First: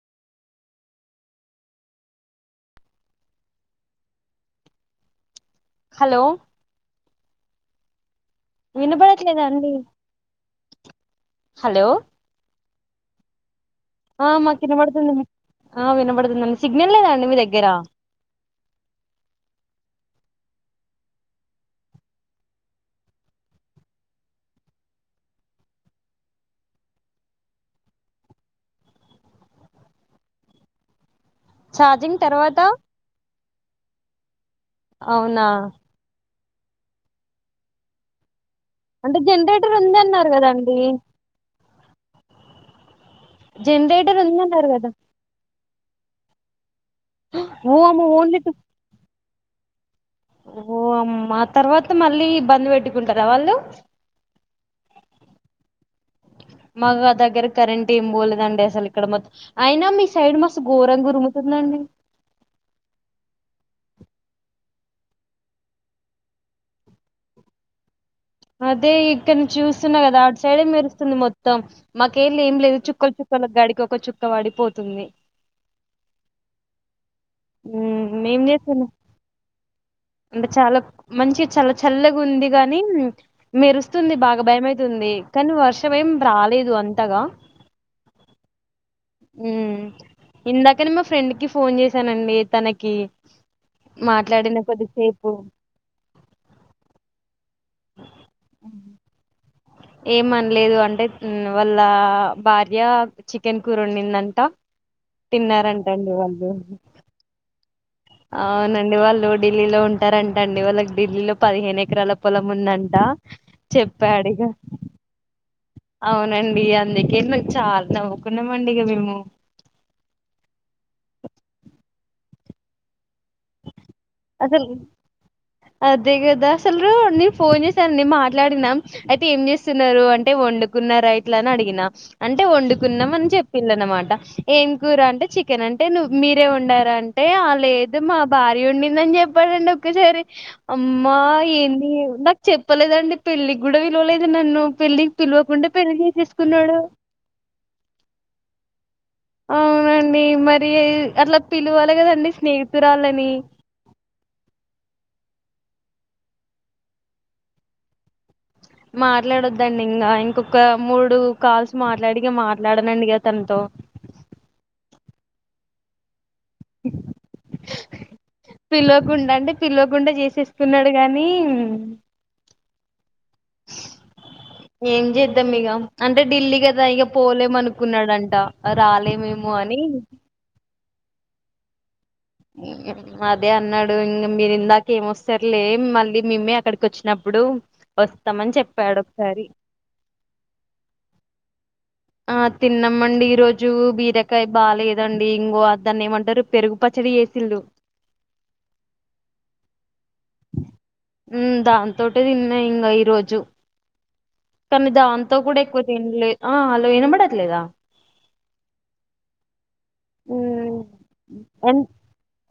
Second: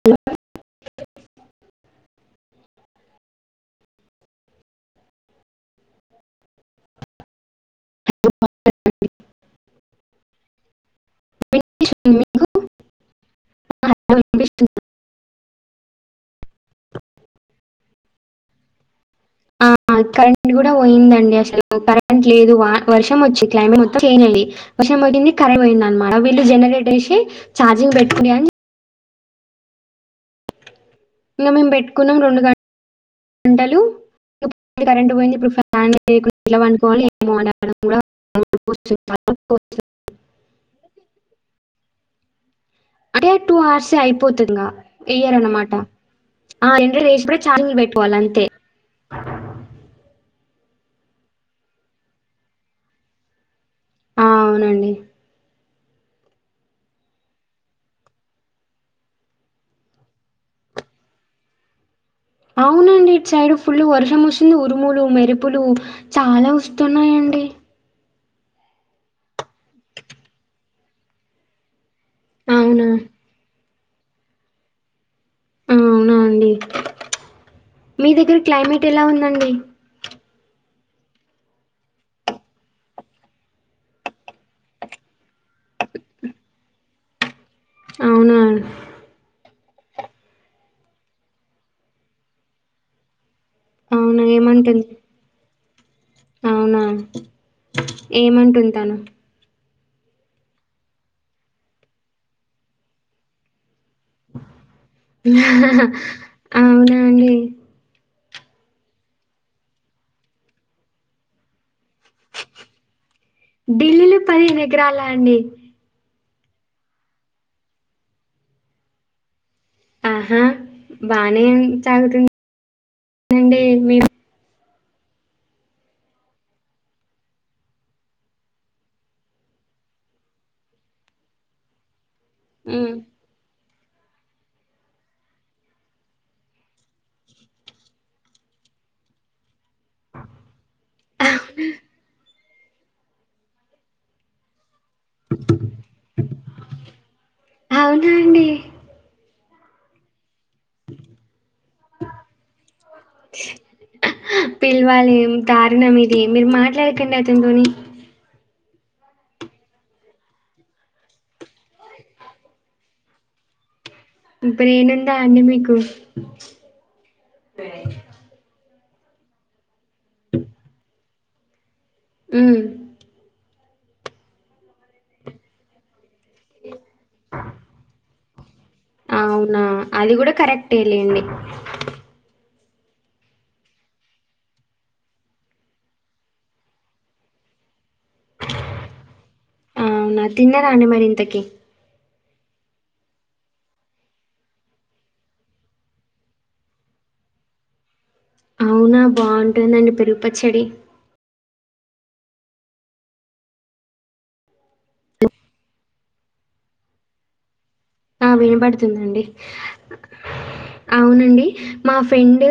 హ ల్ హలో వినబడట్లేదా అండి హలో హలో ఆ వినిపిస్తుంది. మాకినబడుతుండి ఆ వినబడుతుం సిగ్నల్ లేదాం మీదగ్గరా ఆ కరెంట్ గుడా పోయిందండి అసలు కరెంట్ లేదు వా వర్షం ఒచ్చి క్లైమేట్ మొత్తం చంజ్ వర్షం పోయింది కరెంట్ పోయింది అనమా వీళ్ళు జనరేట్ ఎసి ఛార్జింగ్ పెట్టుకోడి అని ఇంక మేమ్ పెట్టుకున్నం ఛార్జింగ్ రెండు గం తర్వాత టలు కరెంట్ పోయింది అవునా ఇప్పుడు ఫ్యాన్ ఎలా వండుకోవాలో ఎమో అంటే జనరేటర్ ఉంది అన్నారు గదా అండీ అంటే టూ హార్సే జనరేటర్ ఐపోతుందింగా ఉందన్నారు కదా ఎయర్ అనమాట డ ఆ ఎం దష్ ఛార్జింగ్ ఓ అమ్మ పెట్టుకోవాలి ఓన్లీ అంతే టు ఓ అమ్మ తర్వాత మళ్ళీ బందు పెట్టుకుంటారా వాళ్ళు ఔనండి మాగ దగ్గర కరెంట్ ఏమ్ పోలేదండి అసలు ఇక్కడ మొత్ ఐనా మీ సైడ్ మస్తు ఘోరం గురుముతుందండి ఔనండి ఇట్ సైడ్ ఫుల్ వర్షం ఓస్సుంది ఉరుములు మెరుపులు చాలా ఒస్తున్నాయిండి అదే ఇక్కనుంచి చూస్తున్నా గాదా అట్ సైడే మెరుస్తుంది మొత్తం మాకెళ్ళి ఏం లేదు అవునా చుక్కలు చుక్కలగాడికో క్క చుక్క పడిపోతుంది ఆ అవునా అండి మీ హ్మ్ దగ్గర ఏం చేస్తున్నా క్లైమేట్ ఎలా ఉందండి అంటే చాలా మంచి చల్ల చల్లగా ఉంది గాని మెరుస్తుంది బాగా భయమైతుంది కానీ వర్షం ఏమ్ రాలేదు అంతగా అవునా ఉ ఇందాకనే మా ఫ్రెండ్ కి ఫోన్ జెసి సానండి తనకి అవునా మాట్లాడిన ఏమంటుంది కొద్దిసేపు అవునా ఏమంటుంది తను ఏమన్లేదు అంటే వాళ్ళ భార్య చికెన్ కూర వొండిందంట తిన్నారంటండి వాళ్ళు అవునా అండి అవునండి వాళ్ళు ఢిల్లీలో ఉంటారంట అండి వాళ్ళకి ఢిల్లీలో పదిహేను ఎ ఎకరాల పొలం ఉందంట ఢిల్లీలో చెప్పాడు ఇగ పదిహేను ఎకరాల అండి అవునండి అందుకే మేము చాల నవ్వుకున్నామండి ఇగ మేము ఆహా బానే సాగుతుం నండే మీరు అసలు అదే గదా అసలు నేను ఫోన్ చేసానండి మాట్లాడిన్నాం అయితే ఏం చేస్తున్నారు అంటే వండుకున్నారా ఇట్లా అని అడిగిన అంటే ఉమ్. వండుకున్నాం అని చెప్ ప్పిండు అనమాట ఏం కూర అంటే చికెన్ అంటే నువ మీరే వండార అంటే అ లేదు దు మా భార్య వండిందని చెప్పాడండి ఒకేసారి అమ్మా ఏంది నాకు చెప్పలేదండి పెళ్ళికి గూడ పిలువలేదు నన్ను పెళ్ళికి పిలువకుండా పెళ్లి చేసేసుకున్నాడు అవునా అండి అవునండి మరి అట్ల పిలువాలె గదండి స్నేహి తురాల్లని పిలవాలి దారుణం ఇది మీరు మాట్లాడకండి అతని తోని మాట్లాడొద్దండి ఇంగ ఇంకొక మూడు కాల్స్ మాట్లాడి ఇంగ మాట్లాడనండి ఇగ తనతో బ్రెయిన్ ఉందా అండి మీకు పిలవకుండ అంటే పిలవకుండ చేసేసుకున్నాడు గానీ ఉ ఏం చేద్దాం ఇగ అంటే ఢిల్లీ గదా ఇగ పోలేము అనుకున్నాడం ట అవునా అది గూడ కరెక్టే లేండి అదే అన్నాడు ఇంగ మీరు ఇందాక ఏమొస్తారు లే మళ్ళీ మేమె అక్కడికి వచ్చినప్పుడు వస్తామని చెప్పాడు ఒకసారి అవునా తిన్నరా అండి మరి ఇంతకి ఆ తిన్నామండి ఈ రోజు బీరకాయ బాలేదండి ఇంగో అ దాన్ని ఏమంటారు పెరుగు పచ్చడి చేసిండు అవున బాగుంటుందండి పెరుగుపచ్చడి ఉ దాంతోటే దిన్నా ఇంగ ఈ రోజు కానీ దాంతో కూడ ఎక్కువ తిన్లే ఆ లో ఇనబడట్లేద ఆ వినబడుతుంది అండి హ్మ్. అవునండి ఎన్ మా ఫెండు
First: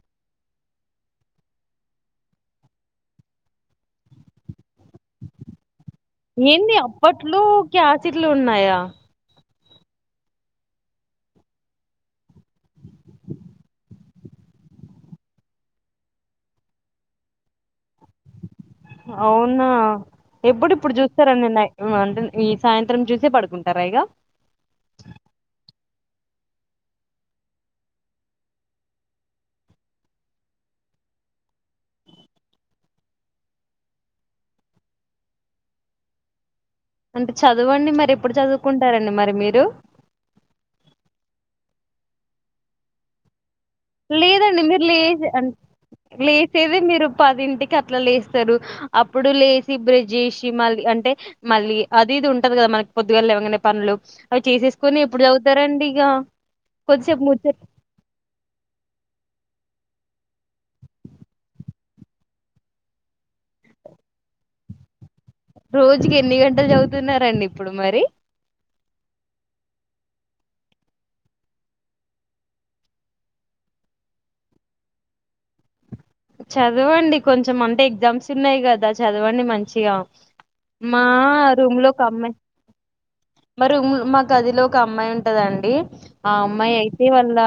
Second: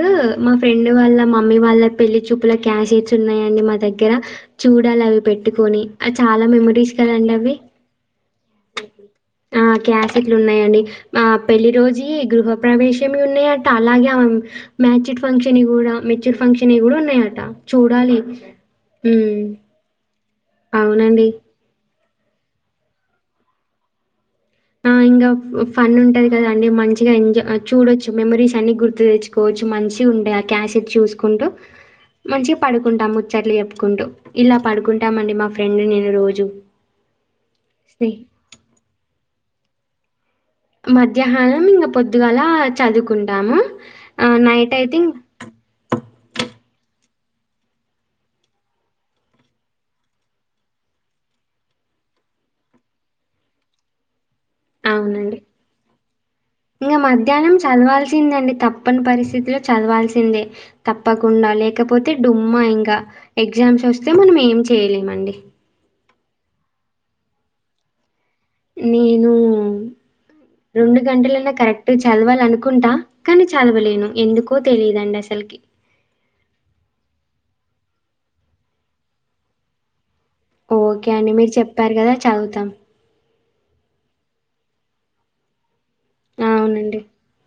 మా ఫ్రెండ్ వాళ్ళ మమ్మీ వాళ్ళ పెళ్లి చూపుల క్యాసెట్స్ ఉన్నాయి అండి మా దగ్గర చూడాలి అవి పెట్టుకొని చాల మెమోరీస్ కదండి అవి లు ఉన్నాయా ఆ క్యాసెట్లు ఉన్నాయండి ఆ పెళ్లి రోజీ గృహ ప్రవేశమ్లు ఉన్నాయట అలాగే మ్యాచ్యడ్ ఫంక్షన్ కూడా మెచ్యూర్ ఫంక్షని కూడ ఉన్నాయట చూడాలి హ్మ్. అవునా ఎప్పుడిప్పుడు అవునండి. చూస్తారండి నై ఈ సాయంత్రం చూసే పడుకుంటారా ఇగా ఆ ఇంకా ఫన్ ఉంటది కదా అండి మంచిగా ఎంజాయ్ చూడొచ్చు మెమరీస్ అన్ని గుర్తు తెచ్చుకోవచ్చు మంచిగా ఉంటాయి ఆ క్యాసెట్ చూసుకుంటూ మంచిగా పడుకుంటాము ముచ్చట్లు చెప్పుకుంటూ ఇలా పడుకుంటామండి మా ఫ్రెండ్ నేను రోజు అంటే చదవండి స్నే మరి ఎప్పుడు చదువుకుంటారండి మరి మీరు డు మధ్యాహ్నం ఇంక పొద్దుగాలా చదువుకుంటాము ఆహ్, లేదండి మీరు నైటయితే లే ఇంగ్ లేసేదె మీరు పదింటికి అట్లా లేస్తారు అప్పుడు లేసి బ్రెష్ జేసి మళ్ళీ అంటే మళ్ళీ అది ఇది ఉంటది కదా మనకి పొద్దుగాళ లేవగనే పనులు అవి చేసేసుకొని ఎప్పుడు అవునండి. చదువుతారండి ఇగ ఇంగ కొద్దిసేపు మధ్యాహ్నం ముచ్చట్లు చదవాల్సిందండి. తప్పని పరిస్థితులు చదవాల్సిందే తప్పకుండాలే లేకపోతే డుమ్మా ఇంకా ఎగ్జామ్స్ వస్తే మనం ఏం చేయలేమండి రోజుకి ఎన్ని గంటలు చదువుతున్నారండి ఇప్పుడు మరి నేను రెండు గంటలన్నా కరెక్ట్ చదవాలనుకుంటా కానీ చదవలేను ఎందుకో తెలియదండి అసలకి చదవండి కొంచెం అంటే ఎగ్జామ్స్ ఉన్నాయి కదా చదవండి మంచిగా మా ఓకే అండి. మీరు రూమ్ చెప్పారు లోకి గదా! అమ్మాయి చదువుతాం. మా రూమ్ మా గదిలో ఒక అమ్మాయి ఉంటదండి ఆ అమ్మాయి అవునండి. అయితే వాళ్ళ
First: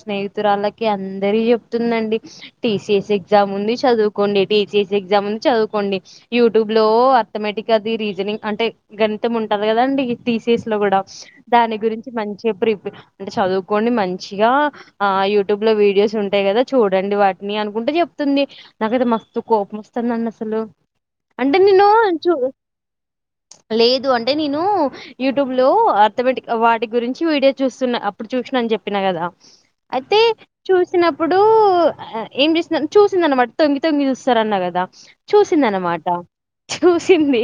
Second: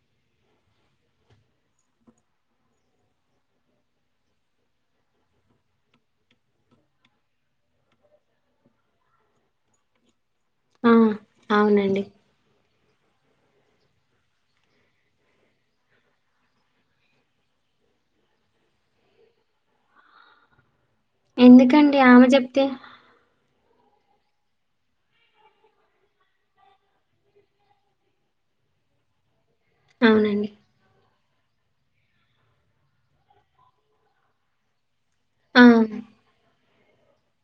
స్నేహితురాళ్ళకి అందరికి చెప్తుందండి టీసీఎస్ ఎగ్జామ్ ఉంది చదువుకోండి టీసిఎస్ ఎగ్జామ్ ఉంది చదువుకోండి యూట్యూబ్ లో అరథమేటిక్ అది రీజనింగ్ అంటే గణితం ఉంటంది కదండి టీసీస్ లో ఆ! కూడా దాని అవునండి. గురించి మంచిగా ప్రిప అంటే చదువుకోండి మంచిగా ఆ యూట్యూబ్ లో వీడియోస్ ఉంటాయి కదా చూడండి వాటిని అను కుంట చెప్తుంది నాకైతే మస్తు కోపం వస్తుందండి అసలు అంటే నేను ఎందుకండి ఆమె చూ చెప్తే లేదు అంటే నేను యూట్యూబ్ లో అర్థమేటిక్ వాటి గురించి వీడియో చూస్తున్నా అప్పుడు చూసినా అని చెప్పినా కదా అయితే అవునండి. చూసినపు ఇప్పుడు ఏం చేసింద చూసింది అనమాట తొంగి తొంగి చూస్తార అన్నా కదా ఆ! చూసిందన్నమాట చూసింది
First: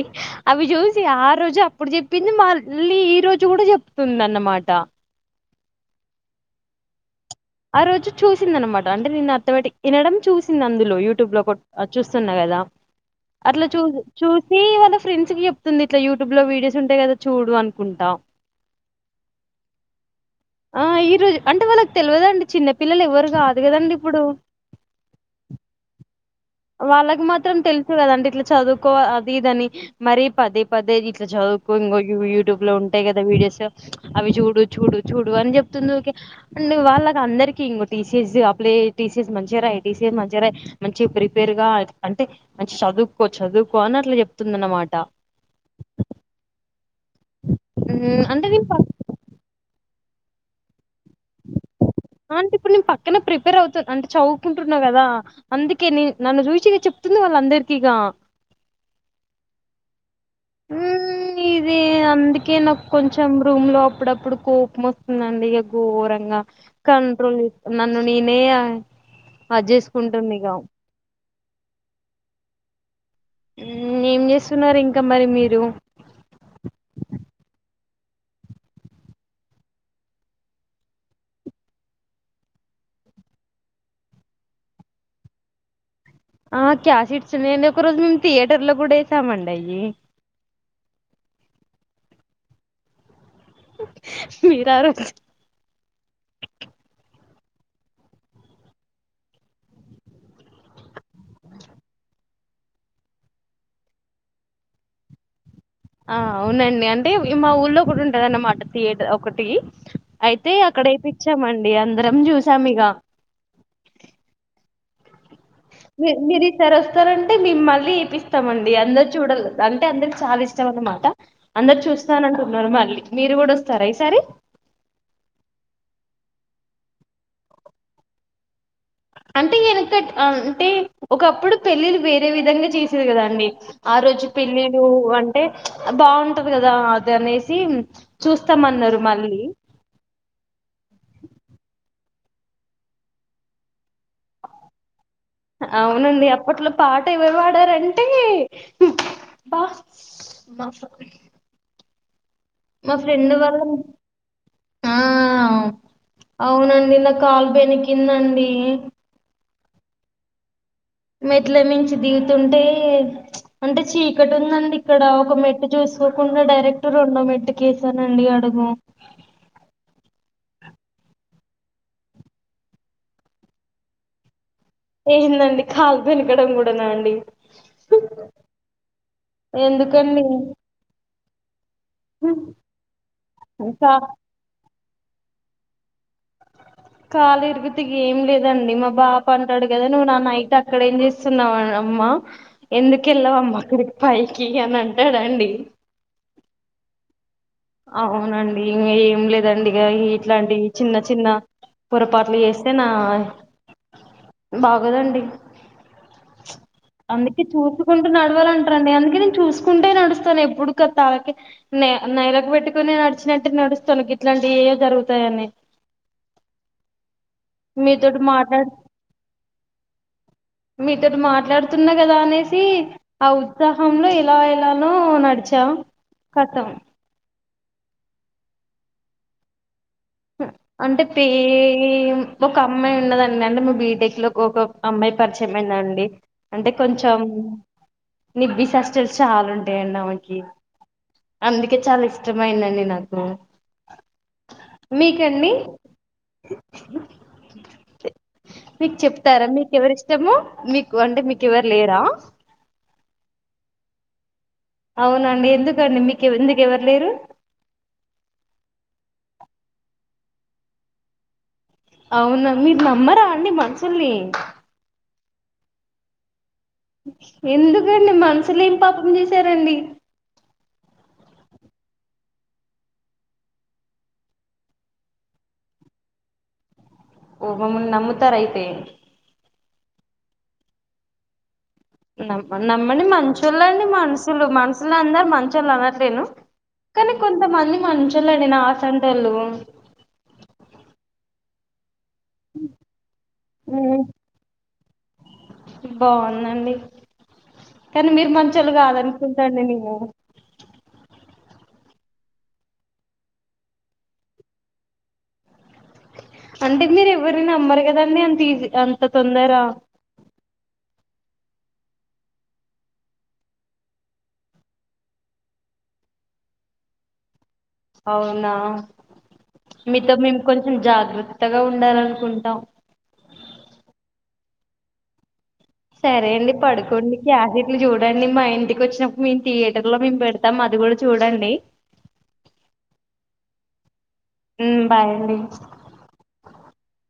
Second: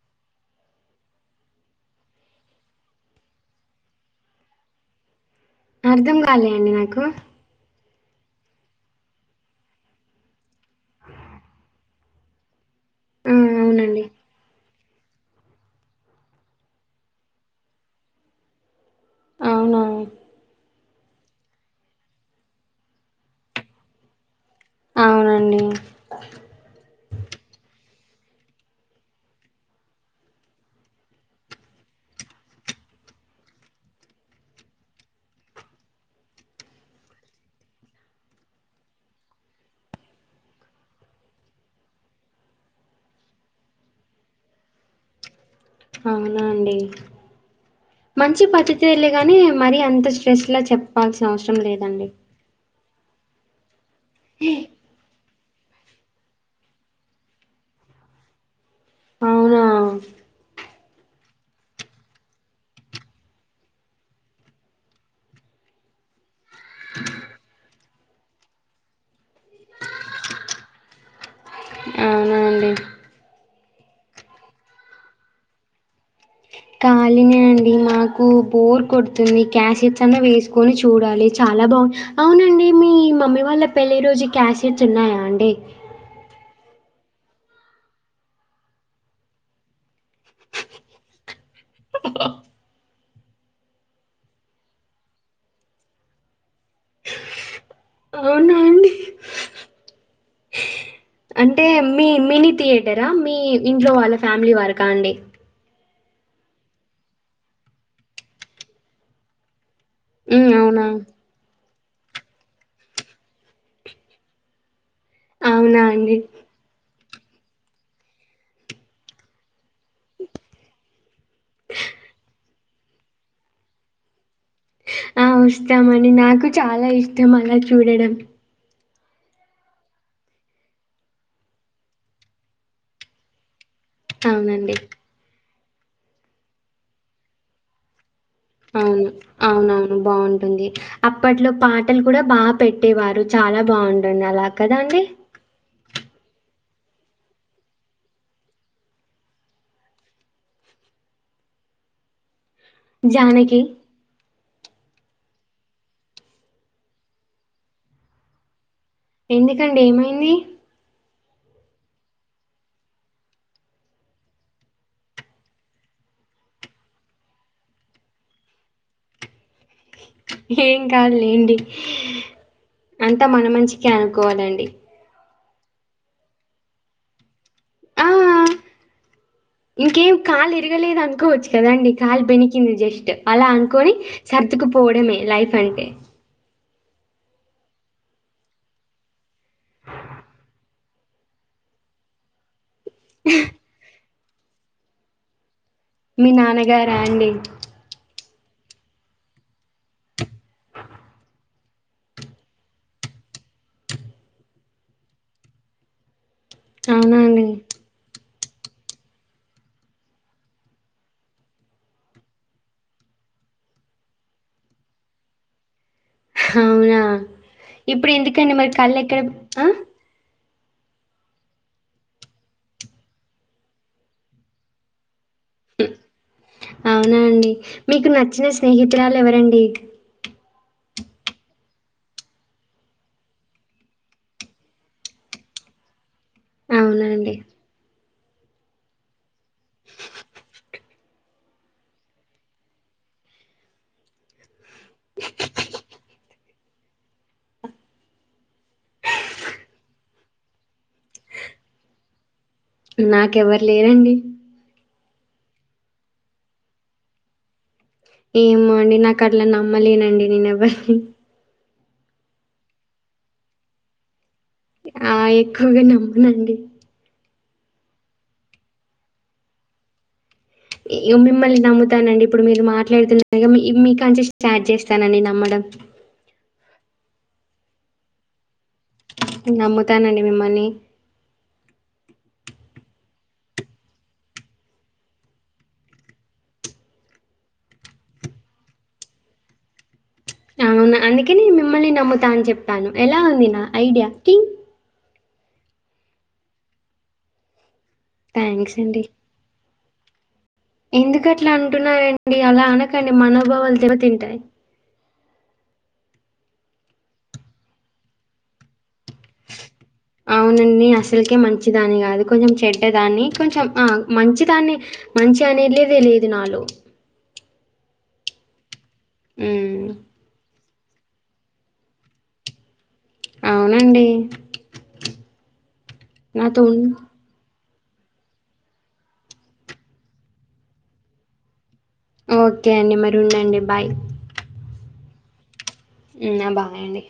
అవి చూసి ఆ రోజు అప్పుడు చెప్పింది మళ్ళీ ఈ రోజు కూడా చెప్తుంది అన్నమాట అర్ధం కాలే అండి నాకు ఆ రోజు చూసింది అనమాట అంటే నేను అర్థమటిక్ ఇనడం చూసి తుంది అందులో యూట్యూబ్ లో కోట్ అది చూస్తున్నా కదా ఆ! అట్లా చూ అవునండి. చూసి వాళ్ళ ఫ్రెండ్స్ కి చెప్తుంది ఇట్లా యూట్యూబ్ లో వీడియోస్ ఉంటాయి కదా చూడు అనుకుంటా అవునవును ఆ ఈ రోజు అంటే వాళ్ళకి తెలవదండి చిన్న పిల్లలు ఎవ్వరు కాదు కదండి ఇప్పుడు అవునండి వాళ్ళకి మాత్రం తెలుసు కదా అంటే ఇట్లా చదువుకో అది ఇది అని మరి పదే పదే ఇట్లా చదువుకో ఇంకో యూట్యూబ్ లో ఉంటాయి కదా వీడియోస్ అవి చూడు చూడు చూడు అని చెప్తుంది ఓకే అండ్ వాళ్ళకి అందరికిీ ఇంకో టీసీఎస్ అప్లై టీసీఎస్ మంచిగా రాయి టీసీఎస్ రాయి మంచిగా ప్రిపేర్ పేరుగా అంటే మంచి చదువుకో చదువుకో అని అట్లా చెప్తుంది అన్నమాట అవునా అండి హ్మ్, మంచి అంటే నేను పక్ పద్ధతి లే గాని మరి అంత చే చేస్ట్లా చెప్పు చెప్పాల్సిన అవసరం లేదండి ఎమ్ ప్రిపేర్ అవుతు అంటే చదువుకుంటున్నా కదా అందుకే నే నన్ను చూసి చెప్తుంది వాళ్ళ అందరికిీ ఇగ నా ఉ ఇది అందుకే నాకు కొంచెం రూమ్ లో అప్పుడప్పుడు కోపం వస్తుందండి ఇక ఘోరంగా కంట్రోల్ ఇ నన్ను నేనే అజె చేసుకుంటూనేగా అవునానండి ఏం చేస్తున్నారు ఇంకా మరి మీరు కాలిన అండి మాకు బోర్ కొడుతుంది క్యాసెట్స్ అన్నా వేసుకొని చూడాలి చాలా బాగు అవునండి మీ మమ్మీ వాళ్ళ పెళ్ళి రోజు క్యాసెట్స్ ఉన్నాయా అండి ఆ క్యాసి ఇట్స్ ఉన్నా అండి ఒక రోజు మేము థియేటర్లో కూడా వేసామండి అయి మీరా రోజ్ అవునా అండి అంటే మీ మినీ థియేటరా మీ ఇంట్లో వాళ్ళ ఫ్యామిలీ వరక అండి ఆ అవునండి అంటే ఇగ మా ఊళ్లో ఒక ఉంటది అన్నమాట థియాక్టర్ ఒకటికి ఉమ్ అయితే అక్కడ అవునా ఏపిచ్చామండి అడే అందరం చూసాం ఇక అవునా ని అండి నిరితర స్తారంటే మేము మళ్ళీ ఏపిస్తామ అండి అందరు చూడండి అంటే అందరికి చాలా ఇష్టం అన్నమాట అందరు చూస్తానంటూ మళ్ళీ మీరు కూడా వస్తారా ఈసారి ఆ వస్తామండి నాకు చాలా ఇష్టం అలా చూడడం అంటే ఎనకట్ అంటే ఒకప్పుడు పెళ్ళిళ్ళ వేరే విధంగా చేసారు కదాండి ఆ రోజు అవునండి పెళ్ళిళ్లు అంటే బాగుంటది కదా అది అనేసి చూస్తామన్నారు ఔను మళ్ళీ ఔనవ్ను బావుంటుంది అప్పట్లో పాటల్ కూడా. బా పెట్టేవారు చాలా బావుంటుంది అలా కద అండి. ఔనండి అప్పట్లొ పాట ఎవర్ పాడారంటే బ మ. మ ఫ్రెండ్ వల్ల. జానకి ఆ అవ్ ఔనండి నా కాల్ బెనికిందండి. ఎందికండి ఏమైంది. మెట్ల మించి దిగుతుంటే చ్ అంటె చీకటుందండిక్కడ ఒక మెట్టు చూసుకోకుండ డైరెక్ట్ రొండో మెట్టుకేసానండి అడుగు. ఏం కాదులేండి అంతా మన మంచికే అనుకోవాలండి. ఏందండి ఖాల్ బెనకడం గూడనా అండి. ఆ ఇంకేం ఎందుకండి కాలిరగలేదనుకోవచ్చు కదండి కాల్ బెనికింది జస్ట్ అలా అన్కోని కా సర్దుకు. పోడమే లైఫంటె. కాలిరిగితె ఏం లేదండి మా బాపంటడ్ గద నువ్ నా నైట్ అక్కడేం జేస్తున్నావనమ్మ. ఎందుకెల్లావమ్మ అక్కడి పైకి అనంటాడండి మి నాన్నగారా అండి. ఔనండి ఇంగేం లేదండి ఇగ ఇ ఇట్లాంటి చిన్న చిన్న పొరపాట్లు జేస్తేనా బాగోదండి. అవునా అందుకె అండి. చూసుకుంటూ నడు నడ్వాలంట్రండి అందుకే నేన్ చూసుకుంటే నడుస్తాను ఎప్పుడు కతల్ కి నే నై. [unintelligible] గ పెట్టుకొని నడిచినట్టే నడుస్తను గిట్లాంటివే జరుగుతాయని. ఔనా ఇప్పుడు మీతోటి ఎందుకండి మాట్లాడు మరి కళ్ళెక్కడ పె అ. మీతోటి మాట్లాడుతున్న కదా అనేసి ఆ ఉత్సాహంలో ఇలా ఎలానో నడి. ఔనా అండి. మీకు నచ్చిన స్నేహితురాలెవరండి. అంటే పే ఒక అమ్మాయున్నదండి అంటె మా బీటెక్ లోక్ ఒక అమ్మాయ్ పర్చమైందండి అంటె. అవునా కొంచెం అండి. నిబ్బి సస్టల్ షాలుంటాయండామెకి అందుకె చాలిష్టమైందండి నాకు. మీకండి మీక్ చెప్తారా మీకెవరిష్టము మీకు అంటె మీకెవర్ లేరా. నాకెవ్వర్ లేరండి. ఔనండి ఎందుకండి మీకె ఎందుకెవ్వర్ లేరు. ఏమో అండి నాకట్ల నమ్మలేనండి నేనెవ్వర్ని. ఔన మీర్ నమ్మరా అండి మన్షుల్ని. ఆ ఎక్కువ్గా నమ్మనండి. ఎందుకండి మన్సులేం పాపం జేశారండి. ఇ మిమ్మల్ని నమ్ముతానండి ఇప్పుడు మీరు మాట్లాడుతున్నార్గా మి మీకంచి స్టార్ట్ జేస్తానండి నమ్మడం. ఓహొ మున్ నమ్ముతారైతె. నమ్ముతానండి మిమ్మల్ని. నమ్మ నమ్మండి మంచోళ్ళేండి మన్సులు మన్సులందర్ మంచళ్ళనట్లేను కని కొంతమంది మంచోళ్ళండి నాఅసంటోళ్ళు. ఔన అందుకే మిమ్మల్ని నమ్ము. త అన్ చెప్తాను ఎలా ఉంది నా ఐడియా కింగ్. బాందండి. కాని మీర్ మంచోల్లు థ్యాంక్స్ అండి. కాదన్కుంటా అండి నేము. ఓ ఎందుకు అట్లా అంటున్నారండి అలా అనకండి మనోభావాలు దెబ తింటాయి అంటే మీరు ఎవ్వరు నమ్మరు కదండి అంత ఈజీ అం అంత తొందరా అసలకే మంచిదాన్ని కాదు కొంచెం చెడ్డ దాన్ని కొంచెం ఆ మంచిదాన్ని మంచి అనేదే తెలీదు నాలో అవునా హ్మ్ మీతో మేం కొం జాగ్రత్తగా ఉండాలనుకుంటాం అవునండి సరే అండి నాతో ఉన్ పడుకోండి క్యాసీ చూడండి మా ఇంటికి వచ్చినప్పుడు మేము థియేటర్ లో మేము పెడతాం అది కూడా చూడండి. ఓకే అండి మరి ఉండండి బాయ్ హ్మ్ బాయండి హ్మ్ బాయండి